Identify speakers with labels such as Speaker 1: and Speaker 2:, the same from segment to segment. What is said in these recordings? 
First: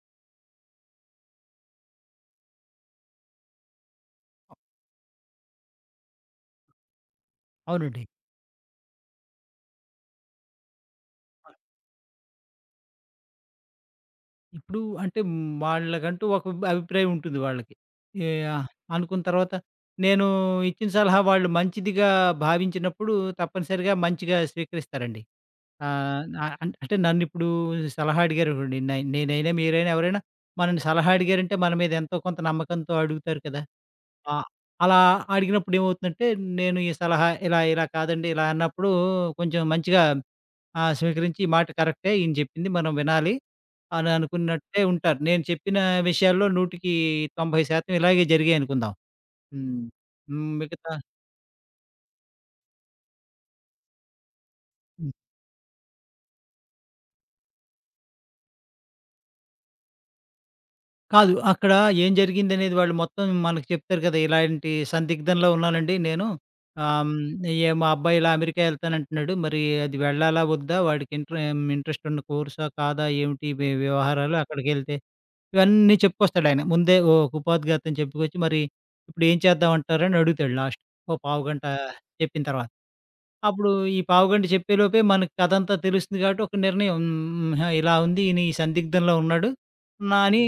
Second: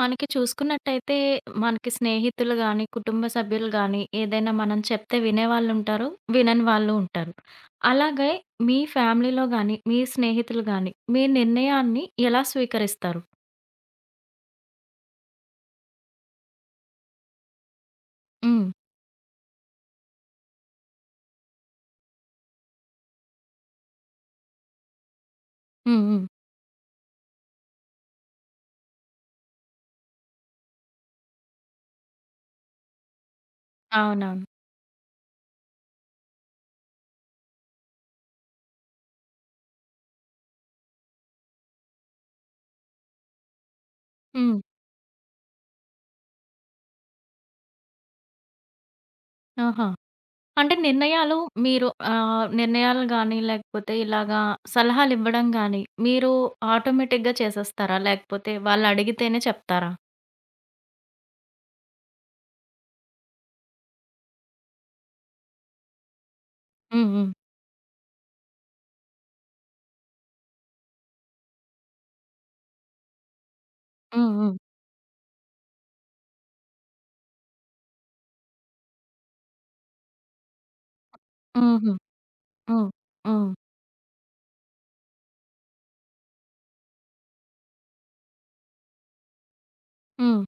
Speaker 1: మనకి చూసుకున్నట్టయితే, మనకి స్నేహితులు గాని, కుటుంబ సభ్యులు గాని, ఏదైనా మనం చెప్తే వినేవాళ్ళుంటారు, వినని వాళ్ళు ఉంటారు.
Speaker 2: అవునండి.
Speaker 1: అలాగే మీ ఫ్యామిలీలో గాని, మీ స్నేహితులు గాని, మీ
Speaker 2: ఆ!
Speaker 1: నిర్ణయాన్ని ఎలా స్వీకరిస్తారు?
Speaker 2: ఇప్పుడు అంటే వాళ్ళకంటూ ఒక అభిప్రాయం ఉంటుంది వాళ్ళకి. ఏ
Speaker 1: హ్మ్.
Speaker 2: ఆహ్, అనుకున్న తర్వాత నేను ఇచ్చిన సలహా వాళ్ళు మంచిదిగా భావించినప్పుడు తప్పనిసరిగా మంచిగా స్వీకరిస్తారండి.
Speaker 1: హ్మ్. హ్మ్.
Speaker 2: ఆహ్, ఆహ్, అం అంటే నన్నిప్పుడు సలహా అడిగారనుకోండి నేనైనా, మీరైనా ఎవరైనా మనల్ని సలహా అడిగారంటే మన మీద ఎంతో కొంత నమ్మకంతో అడుగుతారు కదా! ఆ!
Speaker 1: అవునవును.
Speaker 2: అలా అడిగినప్పుడు ఏమవుతుందంటే నేను ఈ సలహా ఇలా ఇలా కాదండి ఇలా అన్నప్పుడు కొంచెం మంచిగా ఆ! స్వీకరించి ఈ మాట కరెక్టే. ఈయన చెప్పింది మనం వినాలి అని
Speaker 1: హ్మ్.
Speaker 2: అనుకున్నట్టే ఉంటారు. నేను చెప్పిన విషయాల్లో 100కి 90% ఇలాగే జరిగాయనుకుందాం. హ్మ్.
Speaker 1: ఆహా!
Speaker 2: హ్మ్.
Speaker 1: అంటే
Speaker 2: మిగతా
Speaker 1: నిర్ణయాలు మీరు నిర్ణయాలు గాని, లేకపోతే ఇలాగా
Speaker 2: హ్మ్.
Speaker 1: సలహాలివ్వడం గాని, మీరు ఆటోమేటిక్‌గా చేసేస్తారా? లేకపోతే వాళ్ళడిగితేనే చెప్తారా?
Speaker 2: కాదు. అక్కడ ఏం జరిగిందనేది వాళ్ళు మొత్తం మనకు చెప్తారు కదా! ఇలాంటి సందిగ్ధంలో ఉన్నానండి నేను. ఆహ్,
Speaker 1: హ్మ్.
Speaker 2: హ్మ్.
Speaker 1: హ్మ్.
Speaker 2: ఏ మా అబ్బాయి ఇలా అమెరికా ఎళ్తానంటున్నాడు. మరి అది వెళ్ళాలా? వద్దా? వాడికి ఇంట్రెస్ట్ ఉన్న కోర్సా? కాదా? ఏమిటి
Speaker 1: హ్మ్.
Speaker 2: వ్యవహారాలు
Speaker 1: హ్మ్.
Speaker 2: అక్కడికెళ్తే ఇవన్నీ చెప్పుకొస్తాడాయన. ముందే ఒక ఉపోద్ఘాతం చెప్పుకొచ్చి, "మరి ఇప్పుడేం చేద్దామంటారని" అడుగుతాడు లాస్ట్. ఓ పావుగంట
Speaker 1: హుహు.
Speaker 2: చెప్పిన తర్వాత.
Speaker 1: హ్మ్. హ్మ్.
Speaker 2: అప్పుడు ఈ పావుగంట చెప్పేలోపే మనకి కథంతా తెలుస్తుంది కాబట్టి ఒక నిర్ణయం హ్మ్. ఆహా! ఇలా ఉంది. ఈయన ఈ సందిగ్ధంలో ఉన్నాడు. నా అని
Speaker 1: హ్మ్.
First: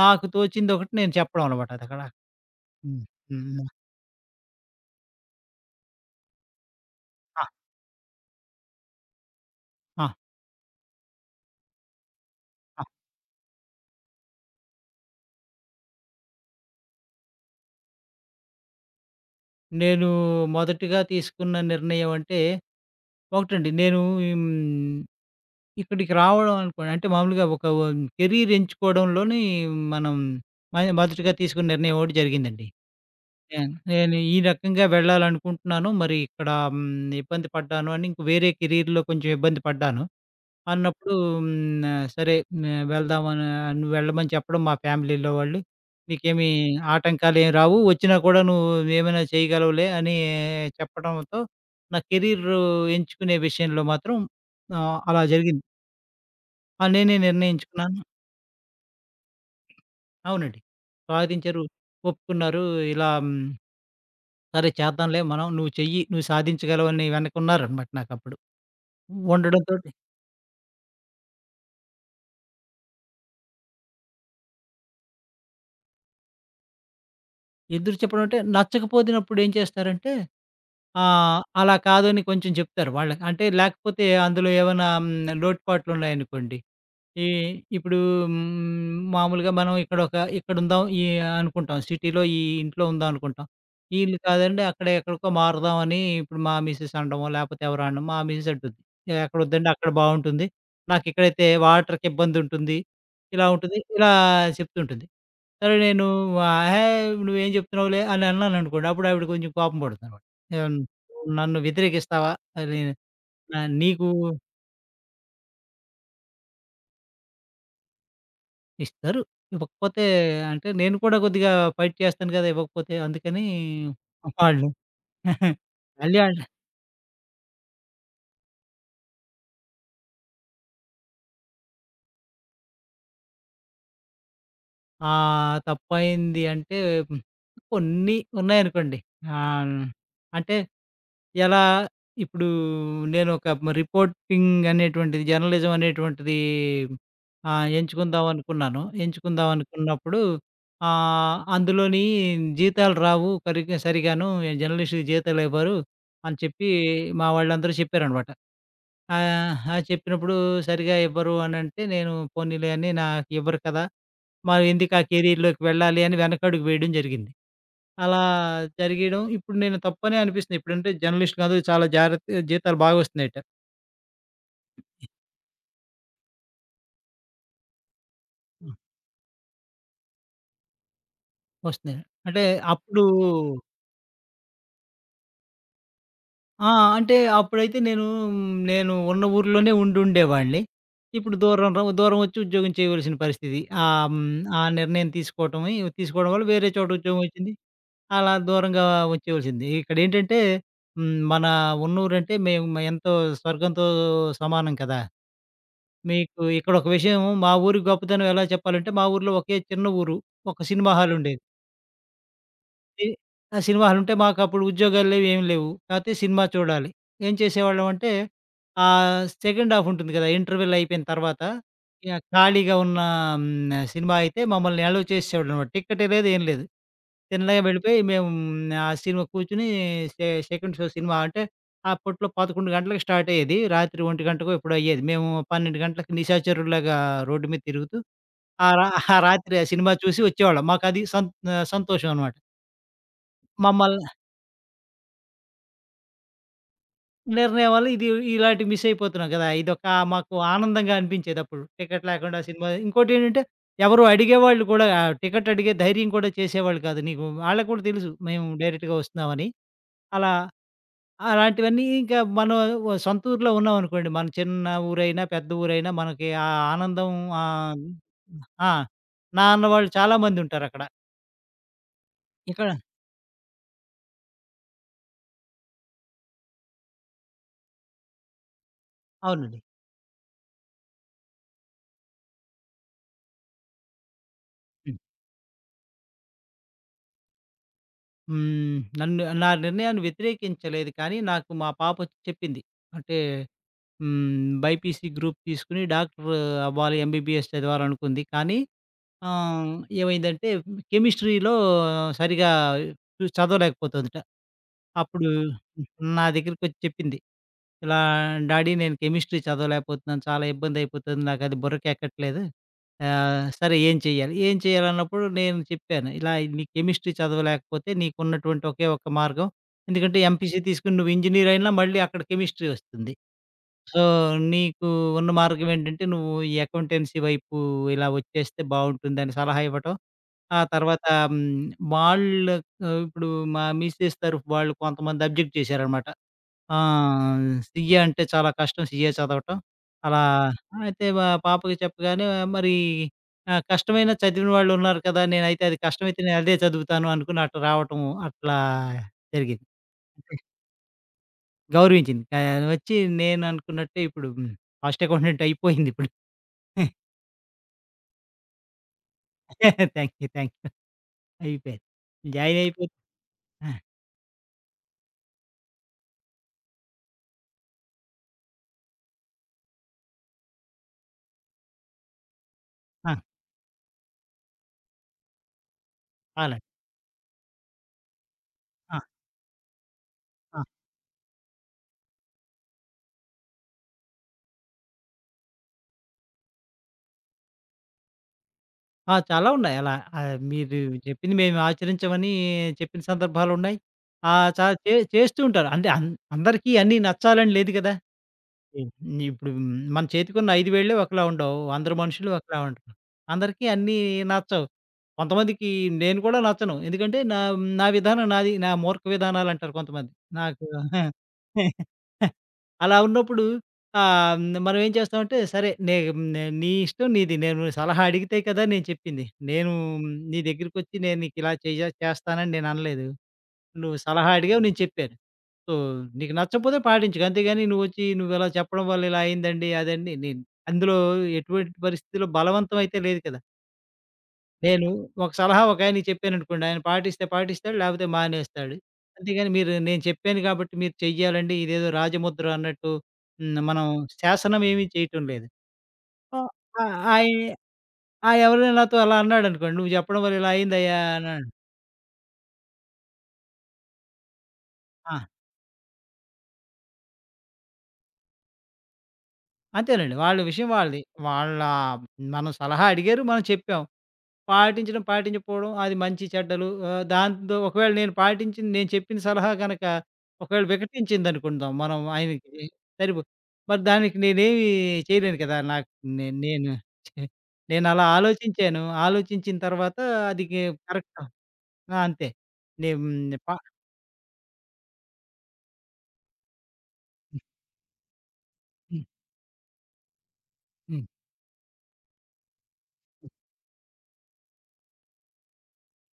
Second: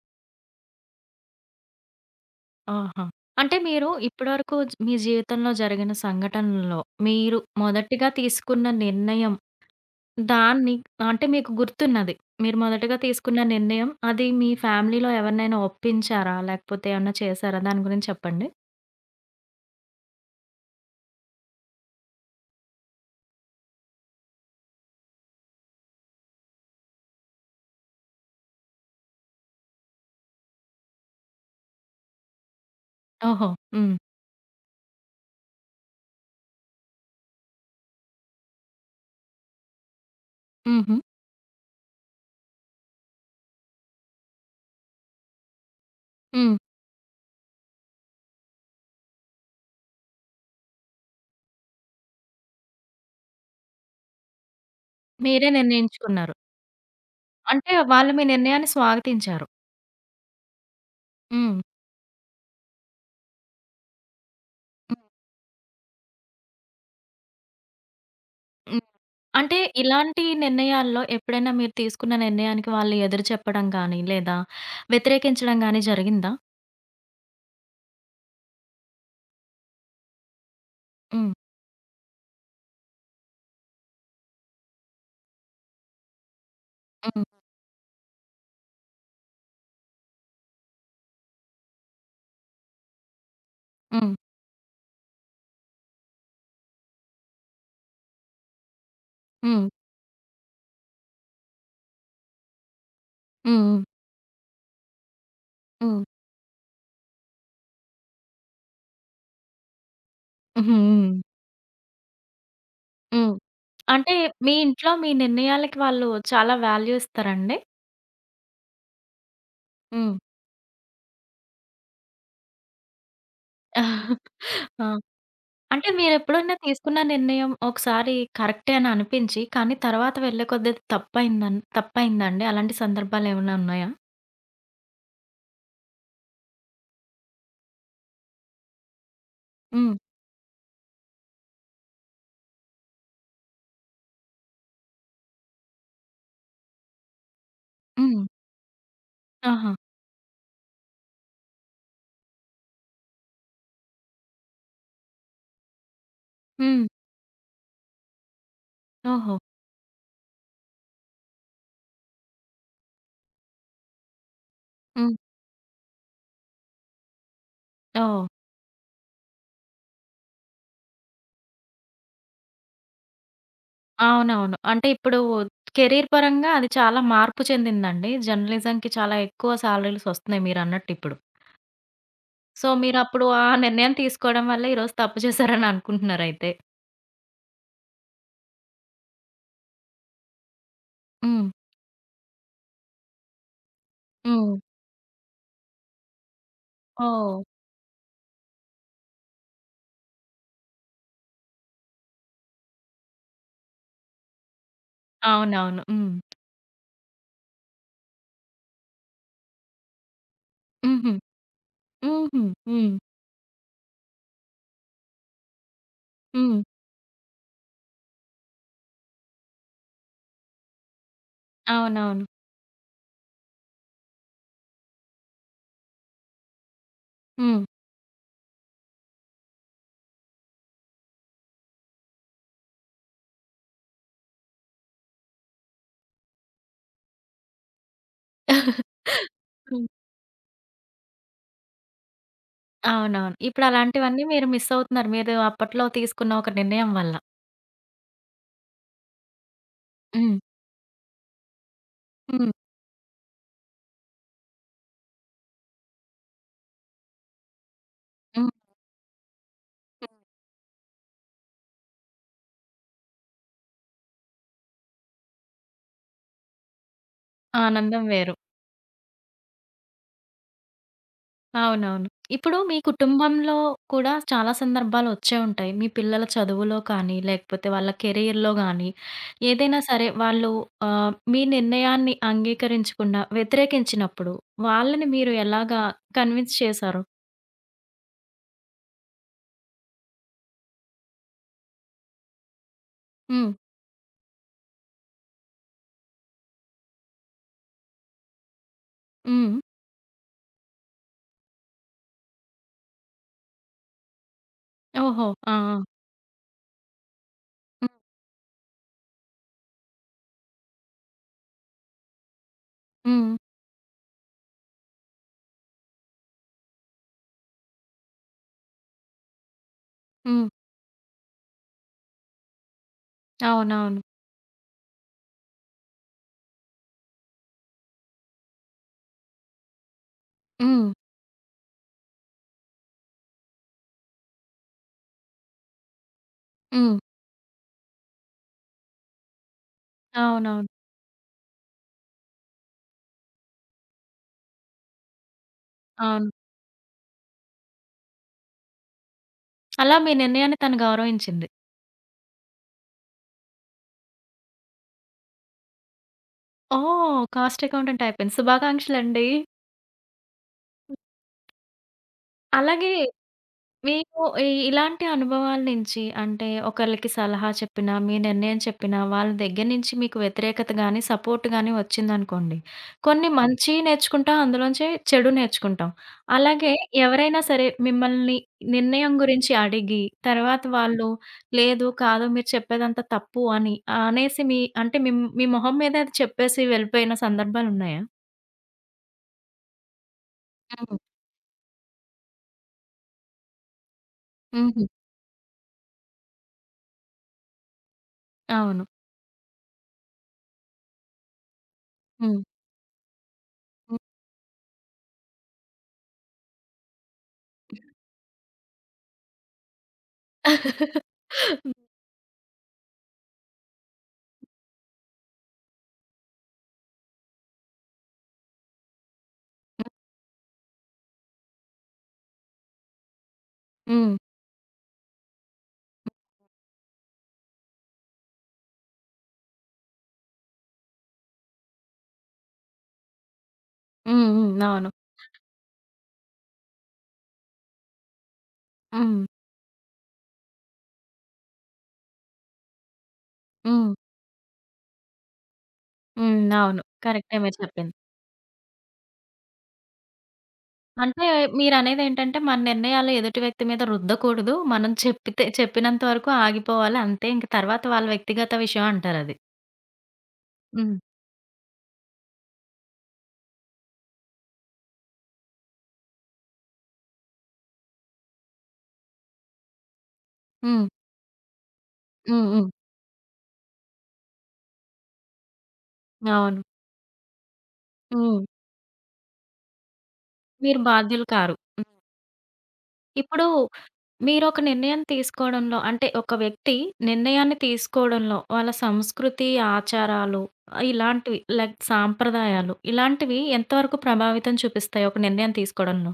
Speaker 2: నాకు తోచిందొకటి నేను చెప్పడం అనమాట అదక్కడ. హ్మ్.
Speaker 1: ఆహా! అంటే
Speaker 2: హ్మ్.
Speaker 1: మీరు ఇప్పటివరకు మీ జీవితంలో జరిగిన సంఘటనల్లో మీరు
Speaker 2: ఆ!
Speaker 1: మొదటిగా తీసుకున్న నిర్ణయం,
Speaker 2: ఆ!
Speaker 1: దాన్ని అంటే మీకు గుర్తున్నది. మీరు
Speaker 2: ఆ!
Speaker 1: మొదటగా తీసుకున్న నిర్ణయం అది మీ ఫ్యామిలీలో ఎవరినైనా ఒప్పించారా? లేకపోతే ఏమన్నా చేసారా? దాని గురించి చెప్పండి.
Speaker 2: నేను మొదటిగా తీసుకున్న నిర్ణయం అంటే ఒకటండి. నేను హ్మ్. ఇక్కడికి రావడం అనుకోండి అంటే మామూలుగా ఒక కెరీర్ ఎంచుకోవడంలోని మనం మొదటిగా తీసుకున్న నిర్ణయం ఒకటి జరిగిందండి.
Speaker 1: ఓహో!
Speaker 2: నేను
Speaker 1: హ్మ్.
Speaker 2: నేను ఈ రకంగా వెళ్ళాలనుకుంటున్నాను. మరి ఇక్కడ హ్మ్, ఇబ్బంది పడ్డాను అని ఇంక వేరే కెరీర్‌లో కొంచెం ఇబ్బంది పడ్డాను.
Speaker 1: హుహు.
Speaker 2: అన్నప్పుడు హ్మ్, సరే వెళ్దాం అని నువ్వు వెళ్ళమని చెప్పడం మా ఫ్యామిలీలో వాళ్ళు. "నీకేమి
Speaker 1: హ్మ్.
Speaker 2: ఆటంకాలేమి రావు. వచ్చినా కూడా నువ్వు ఏమైనా చేయగలవులే" అని చెప్పడంతో నా కెరీర్ ఎంచుకునే విషయంలో మాత్రం అలా
Speaker 1: మీరే
Speaker 2: జరిగింది.
Speaker 1: నిర్ణయించుకున్నారు.
Speaker 2: ఆ! నేనే
Speaker 1: అంటే
Speaker 2: నిర్ణయించుకున్నాను.
Speaker 1: వాళ్ళు మీ నిర్ణయాన్ని స్వాగతించారు.
Speaker 2: అవునండి.
Speaker 1: హ్మ్.
Speaker 2: సాధించారు, ఒప్పుకున్నారు. ఇలా హ్మ్, సరే
Speaker 1: హ్మ్.
Speaker 2: చేద్దాంలే మనం. నువ్వు చెయ్యి, నువ్వు సాధించగలవని వెనకున్నారనమాట నాకప్పుడు.
Speaker 1: హ్మ్. అంటే
Speaker 2: ఉండడంతోటి
Speaker 1: ఇలాంటి నిర్ణయాల్లో ఎప్పుడైనా మీరు తీసుకున్న నిర్ణయానికి వాళ్ళు ఎదురు చెప్పడం గాని, లేదా వ్యతిరేకించడం గాని జరిగిందా?
Speaker 2: ఎదురు చెప్పడం అంటే నచ్చకపోతున్నప్పుడు ఏం చేస్తారంటే
Speaker 1: హ్మ్.
Speaker 2: అలా కాదు అని కొంచెం చెప్తారు వాళ్ళకి. అంటే లేకపోతే అందులో ఏమైనా హ్మ్, లోటుపాట్లున్నాయనుకోండి
Speaker 1: హ్మ్.
Speaker 2: ఈ ఇప్పుడు మామూలుగా మనం ఇక్కడొక ఇక్కడుందాం ఈ అనుకుంటాం. సిటీలో ఈ ఇంట్లో ఉందాం అనుకుంటాం.
Speaker 1: హ్మ్.
Speaker 2: ఈళ్ళు కాదండి అక్కడ ఎక్కడికో మారదాం అని ఇప్పుడు మా మిసెస్ అనడమో, లేపోతే ఎవరో అనడం. మా మిసెస్ అంటుంది.
Speaker 1: హ్మ్.
Speaker 2: "ఎక్కడొద్దండి అక్కడ బావుంటుంది. నాకిక్కడైతే వాటర్‌కి ఇబ్బందుంటుంది. ఇలా
Speaker 1: హ్మ్.
Speaker 2: ఉంటుంది." ఇలా చెప్తుంటుంది. సరే
Speaker 1: హ్మ్.
Speaker 2: నేను "హే! నువ్వేం చెప్తున్నావులే" అని అన్నాననుకోండి. అప్పుడు ఆవిడ కొంచెం కోపం పడుతుందనమాట.
Speaker 1: హ్మ్.
Speaker 2: ఆహ్,
Speaker 1: హ్మ్.
Speaker 2: "నన్ను వ్యతిరేకిస్తావా? అది
Speaker 1: హ్మ్.
Speaker 2: నీకు"
Speaker 1: అంటే మీ ఇంట్లో మీ నిర్ణయాలకి వాళ్ళు చాలా వాల్యూ ఇస్తారండి?
Speaker 2: ఇస్తారు. ఇవ్వకపోతే
Speaker 1: హ్మ్.
Speaker 2: అంటే నేను కూడా కొద్దిగా ఫైట్ చేస్తాను కదా! ఇవ్వకపోతే అందుకని వాళ్ళు
Speaker 1: ఆ! అంటే
Speaker 2: మళ్ళీ ఆళ్ళు
Speaker 1: మీరెప్పుడైనా తీసుకున్న నిర్ణయం ఒకసారి కరెక్టే అని అనిపించి, కానీ తర్వాత వెళ్ళే కొద్దీ అది తప్పయిందా అండి? అలాంటి సందర్భాలేమైనా ఉన్నాయా?
Speaker 2: తప్పయింది అంటే హ్మ్, కొన్ని ఉన్నాయనుకోండి. ఆహ్,
Speaker 1: హ్మ్.
Speaker 2: అంటే ఎలా ఇప్పుడు నేనొక రిపోర్టింగ్ అనేటువంటిది, జర్నలిజం అనేటువంటిది
Speaker 1: హ్మ్.
Speaker 2: ఎంచుకుందాం అనుకున్నాను. ఎంచుకుందాం
Speaker 1: ఆహా!
Speaker 2: అనుకున్నప్పుడు అందులోని జీతాలు రావు సరిగాను. జర్నలిస్ట్‌కి జీతాలు ఇవ్వరు అని చెప్పి
Speaker 1: హ్మ్.
Speaker 2: మా వాళ్ళందరూ చెప్పారనమాట.
Speaker 1: ఓహో!
Speaker 2: అది చెప్పినప్పుడు సరిగా ఇవ్వరు అనంటే నేను పోనీలే అని నాకు ఇవ్వరు కదా! మరి ఎందుకు ఆ
Speaker 1: హ్మ్.
Speaker 2: కెరియర్‌లోకి వెళ్ళాలి అని వెనకడుగు వేయడం జరిగింది. అలా
Speaker 1: ఓహ్!
Speaker 2: జరిగేయడం ఇప్పుడు నేను తప్పనే అనిపిస్తుంది. ఇప్పుడంటే జర్నలిస్ట్ కాదు చాలా జాగ్రత్త జీతాలు బాగా వస్తున్నాయట.
Speaker 1: అవునవును. అంటే ఇప్పుడు కెరీర్ పరంగా అది చాలా మార్పు చెందిందండి. జర్నలిజంకి చాలా ఎక్కువ సాలరీస్ వస్తున్నాయి మీరన్నట్టిప్పుడు.
Speaker 2: వస్తున్నాయి. అంటే
Speaker 1: సో,
Speaker 2: అప్పుడు
Speaker 1: మీరప్పుడు ఆ నిర్ణయం తీసుకోవడం వల్ల ఈరోజు తప్పు చేశారని అనుకుంటున్నారయితే.
Speaker 2: ఆ! అంటే అప్పుడైతే నేను, నేను ఉన్న ఊర్లోనే ఉండుండేవాడిని. ఇప్పుడు
Speaker 1: హ్మ్.
Speaker 2: దూరం దూరం వచ్చి ఉద్యోగం చేయవలసిన పరిస్థితి.
Speaker 1: హ్మ్.
Speaker 2: ఆ నిర్ణయం తీసుకోవడం వల్ల వేరే చోట ఉద్యోగం
Speaker 1: ఓహ్!
Speaker 2: వచ్చింది. అలా దూరంగా వచ్చేవలసింది. ఇక్కడేంటంటే హ్మ్, మన ఉన్న ఊరంటే మేము ఎంతో స్వర్గంతో సమానం కదా!
Speaker 1: అవునవును. హ్మ్.
Speaker 2: మీకు ఇక్కడొక విషయం మా ఊరి గొప్పతనం ఎలా చెప్పాలంటే, మా ఊర్లో ఒకే చిన్న ఊరు. ఒక సినిమా హ్మ్.
Speaker 1: హుహు.
Speaker 2: హాలుండేది.
Speaker 1: హుహు. హ్మ్.
Speaker 2: సి ఆ! సినిమా హాలుంటే మాకప్పుడు ఉద్యోగాలు లేవు, ఏమి లేవు. కాపోతే సినిమా
Speaker 1: హ్మ్.
Speaker 2: చూడాలి. ఏం చేసేవాళ్ళమంటే, సెకండ్ హాఫ్ ఉంటుంది కదా! ఇంటర్వెల్ అయిపోయిన తర్వాత, యాహ్,
Speaker 1: అవునవును.
Speaker 2: ఖాళీగా ఉన్న హ్మ్, సినిమా అయితే మమ్మల్ని అలౌ చేసేసేవాడనమాట. టిక్కటే లేదు, ఏం లేదు. తిన్నగా
Speaker 1: హ్మ్.
Speaker 2: వెళ్ళిపోయి మేము మ్, ఆ సినిమా కూర్చొని సెకండ్ షో సినిమా అంటే, అప్పట్లో 11 గంటలకు స్టార్ట్ అయ్యేది. రాత్రి 1 గంటకో ఎప్పుడో అయ్యేది. మేము 12 గంటలకి నిశాచరుల్లాగా రోడ్డు మీద తిరుగుతూ, ఆ రా ఆ రాత్రి ఆ
Speaker 1: హ్మ్.
Speaker 2: సినిమా చూసి వచ్చేవాళ్ళం. మాకది సంతోషం అనమాట.
Speaker 1: అవునవును. ఇప్పుడు
Speaker 2: మమ్మల్ని
Speaker 1: అలాంటివన్నీ మీరు మిస్ అవుతున్నారు. మీరు అప్పట్లో తీసుకున్న ఒక నిర్ణయం వల్ల.
Speaker 2: నిర్ణయం వల్ల ఇది ఇలాంటివి మిస్ అయిపోతున్నాం కదా! ఇదొక మాకు
Speaker 1: హ్మ్.
Speaker 2: ఆనందంగా అనిపించేదప్పుడు. టికెట్ లేకుండా
Speaker 1: హ్మ్.
Speaker 2: సినిమా ఇంకోటేంటంటే ఎవరు అడిగేవాళ్ళు కూడా ఆ టికెట్ అడిగే ధైర్యం కూడా చేసేవాళ్ళు కాదు. నీకు వాళ్ళకి కూడా తెలుసు మేము
Speaker 1: హ్మ్.
Speaker 2: డైరెక్ట్‌గా వస్తున్నామని. అలా అలాంటివన్నీ ఇంకా మనం సొంత ఊర్లో ఉన్నామనుకోండి. మన చిన్న ఊరైనా, పెద్ద ఊరైనా మనకి ఆ ఆనందం ఆహ్,
Speaker 1: ఆనందం వేరు.
Speaker 2: ఆ! నా అన్నవాళ్ళు చాలామంది ఉంటారక్కడ.
Speaker 1: అవునవును. ఇప్పుడు
Speaker 2: ఇక్కడ
Speaker 1: మీ కుటుంబంలో కూడా చాలా సందర్భాలు వచ్చే ఉంటాయి. మీ పిల్లల చదువులో కానీ, లేకపోతే వాళ్ళ కెరియర్‌లో గానీ,
Speaker 2: అవునండి.
Speaker 1: ఏదైనా సరే వాళ్ళు మీ నిర్ణయాన్ని అంగీకరించకుండా వ్యతిరేకించినప్పుడు,
Speaker 2: హ్మ్.
Speaker 1: వాళ్ళని మీరు ఎలాగా కన్విన్స్ చేశారు?
Speaker 2: హ్మ్. నన్ను నా నిర్ణయాన్ని వ్యతిరేకించలేదు కానీ నాకు మా పాప చెప్పింది. అంటే
Speaker 1: హ్మ్.
Speaker 2: హ్మ్. బైపీసీ గ్రూప్ తీసుకొని డాక్టర్ అవ్వాలి, ఎంబీబీఎస్ చదవాలనుకుంది. కానీ
Speaker 1: హ్మ్.
Speaker 2: ఆహ్, ఏమైందంటే కెమిస్ట్రీలో సరిగ్గా చదవలేకపోతుందట.
Speaker 1: ఓహో!
Speaker 2: అప్పుడు
Speaker 1: ఆ! ఆ!
Speaker 2: నా దగ్గరికొచ్చి చెప్పింది.
Speaker 1: హ్మ్.
Speaker 2: ఇలా డాడీ నేను కెమిస్ట్రీ చదవలేకపోతున్నాను. చాలా ఇబ్బందయిపోతుంది. నాకది బుర్రకెక్కట్లేదు.
Speaker 1: హ్మ్.
Speaker 2: సరే ఏం చేయాలి? ఏం చేయాలన్నప్పుడు నేను చెప్పాను. ఇలా నీ కెమిస్ట్రీ చదవలేకపోతే నీకున్నటువంటి ఒకే ఒక్క మార్గం ఎందుకంటే
Speaker 1: హ్మ్.
Speaker 2: ఎంపీసీ తీసుకొని నువ్వు ఇంజినీర్ అయినా మళ్ళీ అక్కడ కెమిస్ట్రీ వస్తుంది.
Speaker 1: అవునవును.
Speaker 2: సో, నీకు ఉన్న మార్గం ఏంటంటే, నువ్వు ఈ అకౌంటెన్సీ వైపు ఇలా వచ్చేస్తే బావుంటుందని సలహా ఇవ్వటం. ఆ
Speaker 1: హ్మ్.
Speaker 2: తర్వాత హ్మ్, వాళ్ళకు ఇప్పుడు మా మిసెస్ తరఫు వాళ్ళు కొంతమంది అబ్జెక్ట్ చేశారనమాట. ఆ!
Speaker 1: హ్మ్.
Speaker 2: సీఏ అంటే చాలా కష్టం సీఏ చదవటం. అలా
Speaker 1: అవునవును.
Speaker 2: అయితే మా పాపకి చెప్పగానే మరి కష్టమైనా చదివిన వాళ్ళున్నారు కదా! నేనైతే అది కష్టమైతే
Speaker 1: అవును.
Speaker 2: నేను అదే చదువుతాను అనుకుని అటు రావటం అట్లా జరిగింది.
Speaker 1: అలా మీ నిర్ణయాన్ని తను గౌరవించింది.
Speaker 2: గౌరవించింది. వచ్చి నేననుకున్నట్టే ఇప్పుడు హ్మ్. కాస్ట్ అకౌంటెంట్ అయిపోయిందిప్పుడు.
Speaker 1: ఓహ్! కాస్ట్ అకౌంటెంట్ అయిపోయింది. శుభాకాంక్షలండి.
Speaker 2: Thank you. Thank you. అయిపోయింది. జాయినయిపోయి
Speaker 1: అలాగే
Speaker 2: ఆ!
Speaker 1: మీకు ఈ ఇలాంటి అనుభవాల నుంచి అంటే ఒకళ్ళకి సలహా చెప్పినా, మీ నిర్ణయం చెప్పినా, వాళ్ళ దగ్గర నుంచి మీకు వ్యతిరేకత గాని, సపోర్ట్ గాని వచ్చిందనుకోండి.
Speaker 2: ఆ!
Speaker 1: కొన్ని మంచి నేర్చుకుంటాం, అందులోంచి చెడు నేర్చుకుంటాం.
Speaker 2: అలాంటి
Speaker 1: అలాగే ఎవరైనా సరే మిమ్మల్ని
Speaker 2: ఆ!
Speaker 1: నిర్ణయం గురించి అడిగి,
Speaker 2: ఆ!
Speaker 1: తర్వాత వాళ్ళు లేదు, కాదు మీరు చెప్పేదంతా తప్పు అని అనేసి మీ అంటే మీ మీ మొహం మీద అది చెప్పేసి వెళ్ళిపోయిన సందర్భాలున్నాయా?
Speaker 2: ఆ! చాలా ఉన్నాయి అలా. మీరు
Speaker 1: హ్మ్.
Speaker 2: చెప్పింది మేము ఆచరించమని చెప్పిన సందర్భాలున్నాయి. ఆహ్, చా
Speaker 1: హుహు.
Speaker 2: చే చేస్తూ ఉంటారు. అంటే అందరికీ అన్నీ నచ్చాలని లేదు గదా!
Speaker 1: అవును.
Speaker 2: హ్మ్. ఇప్పుడు మ్, మన చేతికున్న 5 వేళ్ళే ఒకలా ఉండవు. అందరు మనుషులు
Speaker 1: హ్మ్.
Speaker 2: ఒకలా ఉండరు. అందరికీ అన్నీ
Speaker 1: హ్మ్.
Speaker 2: నచ్చవు. కొంతమందికి నేను కూడా నచ్చను. ఎందుకంటే నా నా విధానం నాది. నా మూర్ఖ విధానాలంటారు కొంతమంది.
Speaker 1: హ్మ్. హ్మ్. హ్మ్.
Speaker 2: నాకు అలా ఉన్నప్పుడు ఆహ్, మనం ఏం చేస్తామంటే సరే నే నే- నీ ఇష్టం నీది. నేను సలహా అడిగితే కదా నేను చెప్పింది. నేను నీ దగ్గరికొచ్చి నేను నీకిలా చేస్తానని నేను అనలేదు. నువ్వు సలహా అడిగావు నేను చెప్పాను. సో, నీకు నచ్చకపోతే పాటించకు. అంతేగాని నువ్వొచ్చి నువ్విలా చెప్పడం వల్ల ఇలా అయిందండి అదండి నేను అందులో ఎటువంటి పరిస్థితిలో బలవంతం అయితే లేదు కదా! నేను
Speaker 1: అవును.
Speaker 2: ఒక సలహా ఒకాయనకి చెప్పాననుకోండి ఆయన పాటిస్తే పాటిస్తాడు లేకపోతే మానేస్తాడు.
Speaker 1: హ్మ్.
Speaker 2: అంతేగాని మీరు నేను చెప్పాను కాబట్టి మీరు చెయ్యాలండి ఇదేదో రాజముద్ర అన్నట్టు హ్మ్. మనం
Speaker 1: హ్మ్.
Speaker 2: శాసనం ఏమీ చేయటం లేదు. ఓ
Speaker 1: హ్మ్. అవును.
Speaker 2: ఆహ్, ఆయి
Speaker 1: కరెక్టే మీరు చెప్పింది.
Speaker 2: ఆ ఎవరైనా నాతో అలా అన్నాడనుకోండి "నువ్వు చెప్పడం వల్ల ఇలా అయిందయ్యా"
Speaker 1: అంటే
Speaker 2: అన్నాడు.
Speaker 1: మీరనేదేంటంటే మన నిర్ణయాలు ఎదుటి వ్యక్తి మీద రుద్దకూడదు. మనం
Speaker 2: ఆ!
Speaker 1: చెప్పితే చెప్పినంత వరకు ఆగిపోవాలి అంతే. ఇంక తర్వాత వాళ్ళ వ్యక్తిగత విషయం అంటారది.
Speaker 2: అంతేనండి. వాళ్ళ విషయం
Speaker 1: హ్మ్.
Speaker 2: వాళ్ళది. వాళ్ళ మనం సలహా అడిగారు. మనం చెప్పాం. పాటించడం, పాటించకపోవడం అది మంచి చెడ్డలు దాంతో ఒకవేళ నేను పాటించింది నేను చెప్పిన సలహా గనక ఒకవేళ
Speaker 1: హ్మ్.
Speaker 2: వికటించిందనుకుందాం. మనం
Speaker 1: హ్మ్.
Speaker 2: ఆయనకి
Speaker 1: హ్మ్.
Speaker 2: సరిపో మరి దానికి నేనేమి చేయలేను కదా! నాకు
Speaker 1: అవును.
Speaker 2: నేను నేనలా
Speaker 1: హ్మ్.
Speaker 2: ఆలోచించాను. ఆలోచించిన తర్వాత అది గే
Speaker 1: మీరు
Speaker 2: కరెక్ట్
Speaker 1: బాధ్యులు
Speaker 2: ఆ!
Speaker 1: కారు. హ్మ్.
Speaker 2: అంతే. నేను
Speaker 1: ఇప్పుడు
Speaker 2: పా
Speaker 1: మీరొక నిర్ణయం తీసుకోవడంలో అంటే ఒక వ్యక్తి నిర్ణయాన్ని తీసుకోవడంలో వాళ్ళ
Speaker 2: హ్మ్.
Speaker 1: సంస్కృతి, ఆచారాలు
Speaker 2: హ్మ్.
Speaker 1: ఇలాంటివి లైక్ సాంప్రదాయాలు ఇలాంటివి ఎంతవరకు ప్రభావితం చూపిస్తాయి ఒక నిర్ణయం తీసుకోవడంలో?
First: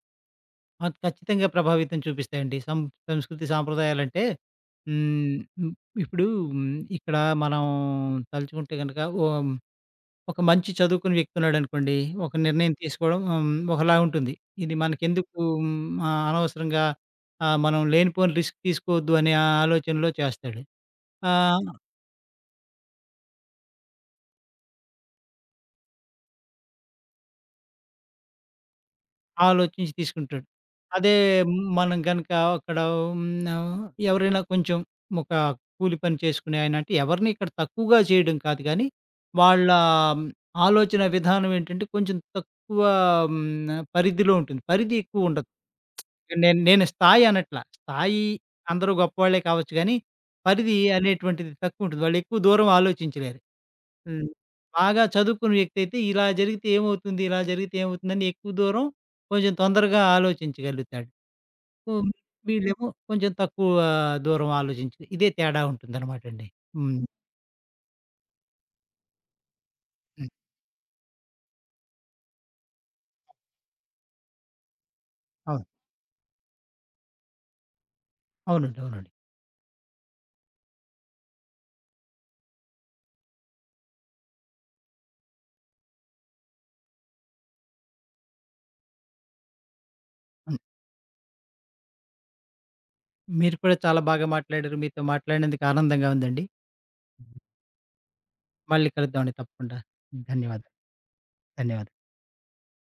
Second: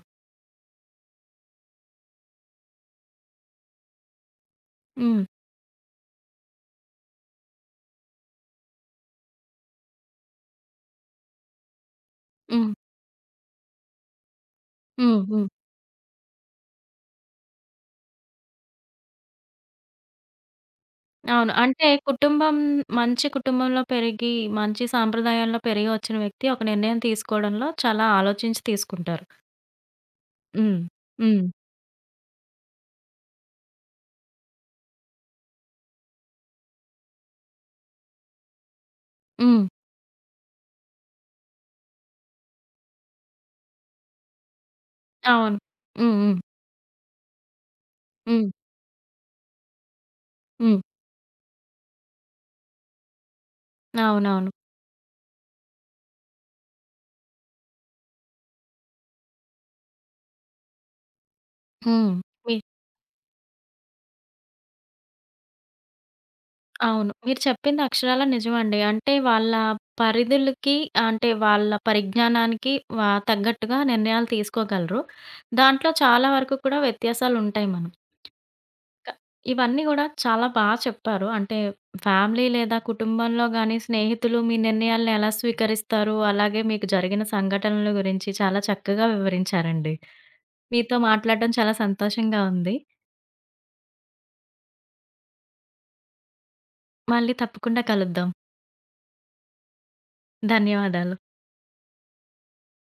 Speaker 2: ఆ! ఖచ్చితంగా ప్రభావితం చూపిస్తాయండి. సంస్కృతి సాంప్రదాయాలంటే
Speaker 1: హ్మ్.
Speaker 2: హ్మ్. హ్మ్. ఇప్పుడు హ్మ్. ఇక్కడ మనం తలుచుకుంటే గనక ఒక మంచి చదువుకున్న వ్యక్తి ఉన్నాడనుకోండి. ఒక
Speaker 1: హ్మ్.
Speaker 2: నిర్ణయం తీసుకోవడం హ్మ్. ఒకలా ఉంటుంది. ఇది
Speaker 1: హ్మ్.
Speaker 2: మనకెందుకు
Speaker 1: హ్మ్.
Speaker 2: హ్మ్. అనవసరంగా మనం లేనిపోని రిస్క్ తీసుకోవద్దు అనే ఆ ఆలోచనలో చేస్తాడు.
Speaker 1: అవును.
Speaker 2: ఆహ్
Speaker 1: అంటే కుటుంబం మంచి కుటుంబంలో పెరిగి, మంచి సాంప్రదాయాల్లో పెరిగి వచ్చిన వ్యక్తి ఒక నిర్ణయం తీసుకోవడంలో చాలా ఆలోచించి తీసుకుంటారు.
Speaker 2: ఆలోచించి తీసుకుంటాడు.
Speaker 1: హ్మ్.
Speaker 2: అదే
Speaker 1: హ్మ్.
Speaker 2: మనం గనక అక్కడ ఉన్న ఎవరైనా కొంచెం ఒక కూలి పని చేసుకునే ఆయన అంటే ఎవరిని ఇక్కడ తక్కువగా చేయడం కాదు గానీ,
Speaker 1: హ్మ్.
Speaker 2: వాళ్ళ ఆలోచన విధానం ఏంటంటే కొంచెం తక్కువ హ్మ్, పరిధిలో ఉంటుంది. పరిధి ఎక్కువ ఉండదు.
Speaker 1: అవును. హ్మ్. హ్మ్.
Speaker 2: నేను నేను స్థాయి అనట్లా. స్థాయి
Speaker 1: హ్మ్.
Speaker 2: అందరూ గొప్పవాళ్ళే కావచ్చు గానీ, పరిధి
Speaker 1: హ్మ్.
Speaker 2: అనేటువంటిది తక్కువ ఉంటుంది. వాళ్ళు ఎక్కువ దూరం ఆలోచించలేరు. హ్మ్.
Speaker 1: అవునవును.
Speaker 2: బాగా చదువుకున్న వ్యక్తయితే ఇలా జరిగితే ఏమవుతుంది? ఇలా జరిగితే ఏమవుతుందని ఎక్కువ దూరం కొంచెం తొందరగా ఆలోచించగలుగుతాడు. హ్మ్.
Speaker 1: హ్మ్. మీ
Speaker 2: వీళ్ళేమో కొంచెం తక్కువ దూరం ఆలోచించి ఇదే తేడా ఉంటుందనమాటండి. హ్మ్.
Speaker 1: అవును. మీరు చెప్పింది అక్షరాల నిజమండి. అంటే వాళ్ళ
Speaker 2: హ్మ్.
Speaker 1: పరిధులకి అంటే వాళ్ళ పరిజ్ఞానానికి తగ్గట్టుగా నిర్ణయాలు తీసుకోగలరు.
Speaker 2: అవును.
Speaker 1: దాంట్లో చాలా వరకు కూడా వ్యత్యాసాలుంటాయి మనకి.
Speaker 2: అవునండి.
Speaker 1: క
Speaker 2: అవునండి.
Speaker 1: ఇవన్నీ గూడా చాలా చెప్పారు. అంటే ఫ్యామిలీ లేదా కుటుంబంలో గాని, స్నేహితులు మీ నిర్ణయాలను ఎలా స్వీకరిస్తారు? అలాగే మీకు జరిగిన సంఘటనల గురించి చాలా చక్కగా వివరించారండి.
Speaker 2: హ్మ్.
Speaker 1: మీతో మాట్లాడడం చాలా సంతోషంగా ఉంది.
Speaker 2: మీరు కూడా చాలా బాగా మాట్లాడారు. మీతో మాట్లాడినందుకు ఆనందంగా ఉందండి.
Speaker 1: మళ్ళీ తప్పకుండా కలుద్దాం.
Speaker 2: మళ్ళీ కలుద్దామండి తప్పకుండా. ధన్యవాదాలు.
Speaker 1: ధన్యవాదాలు.
Speaker 2: ధన్యవాదాలు.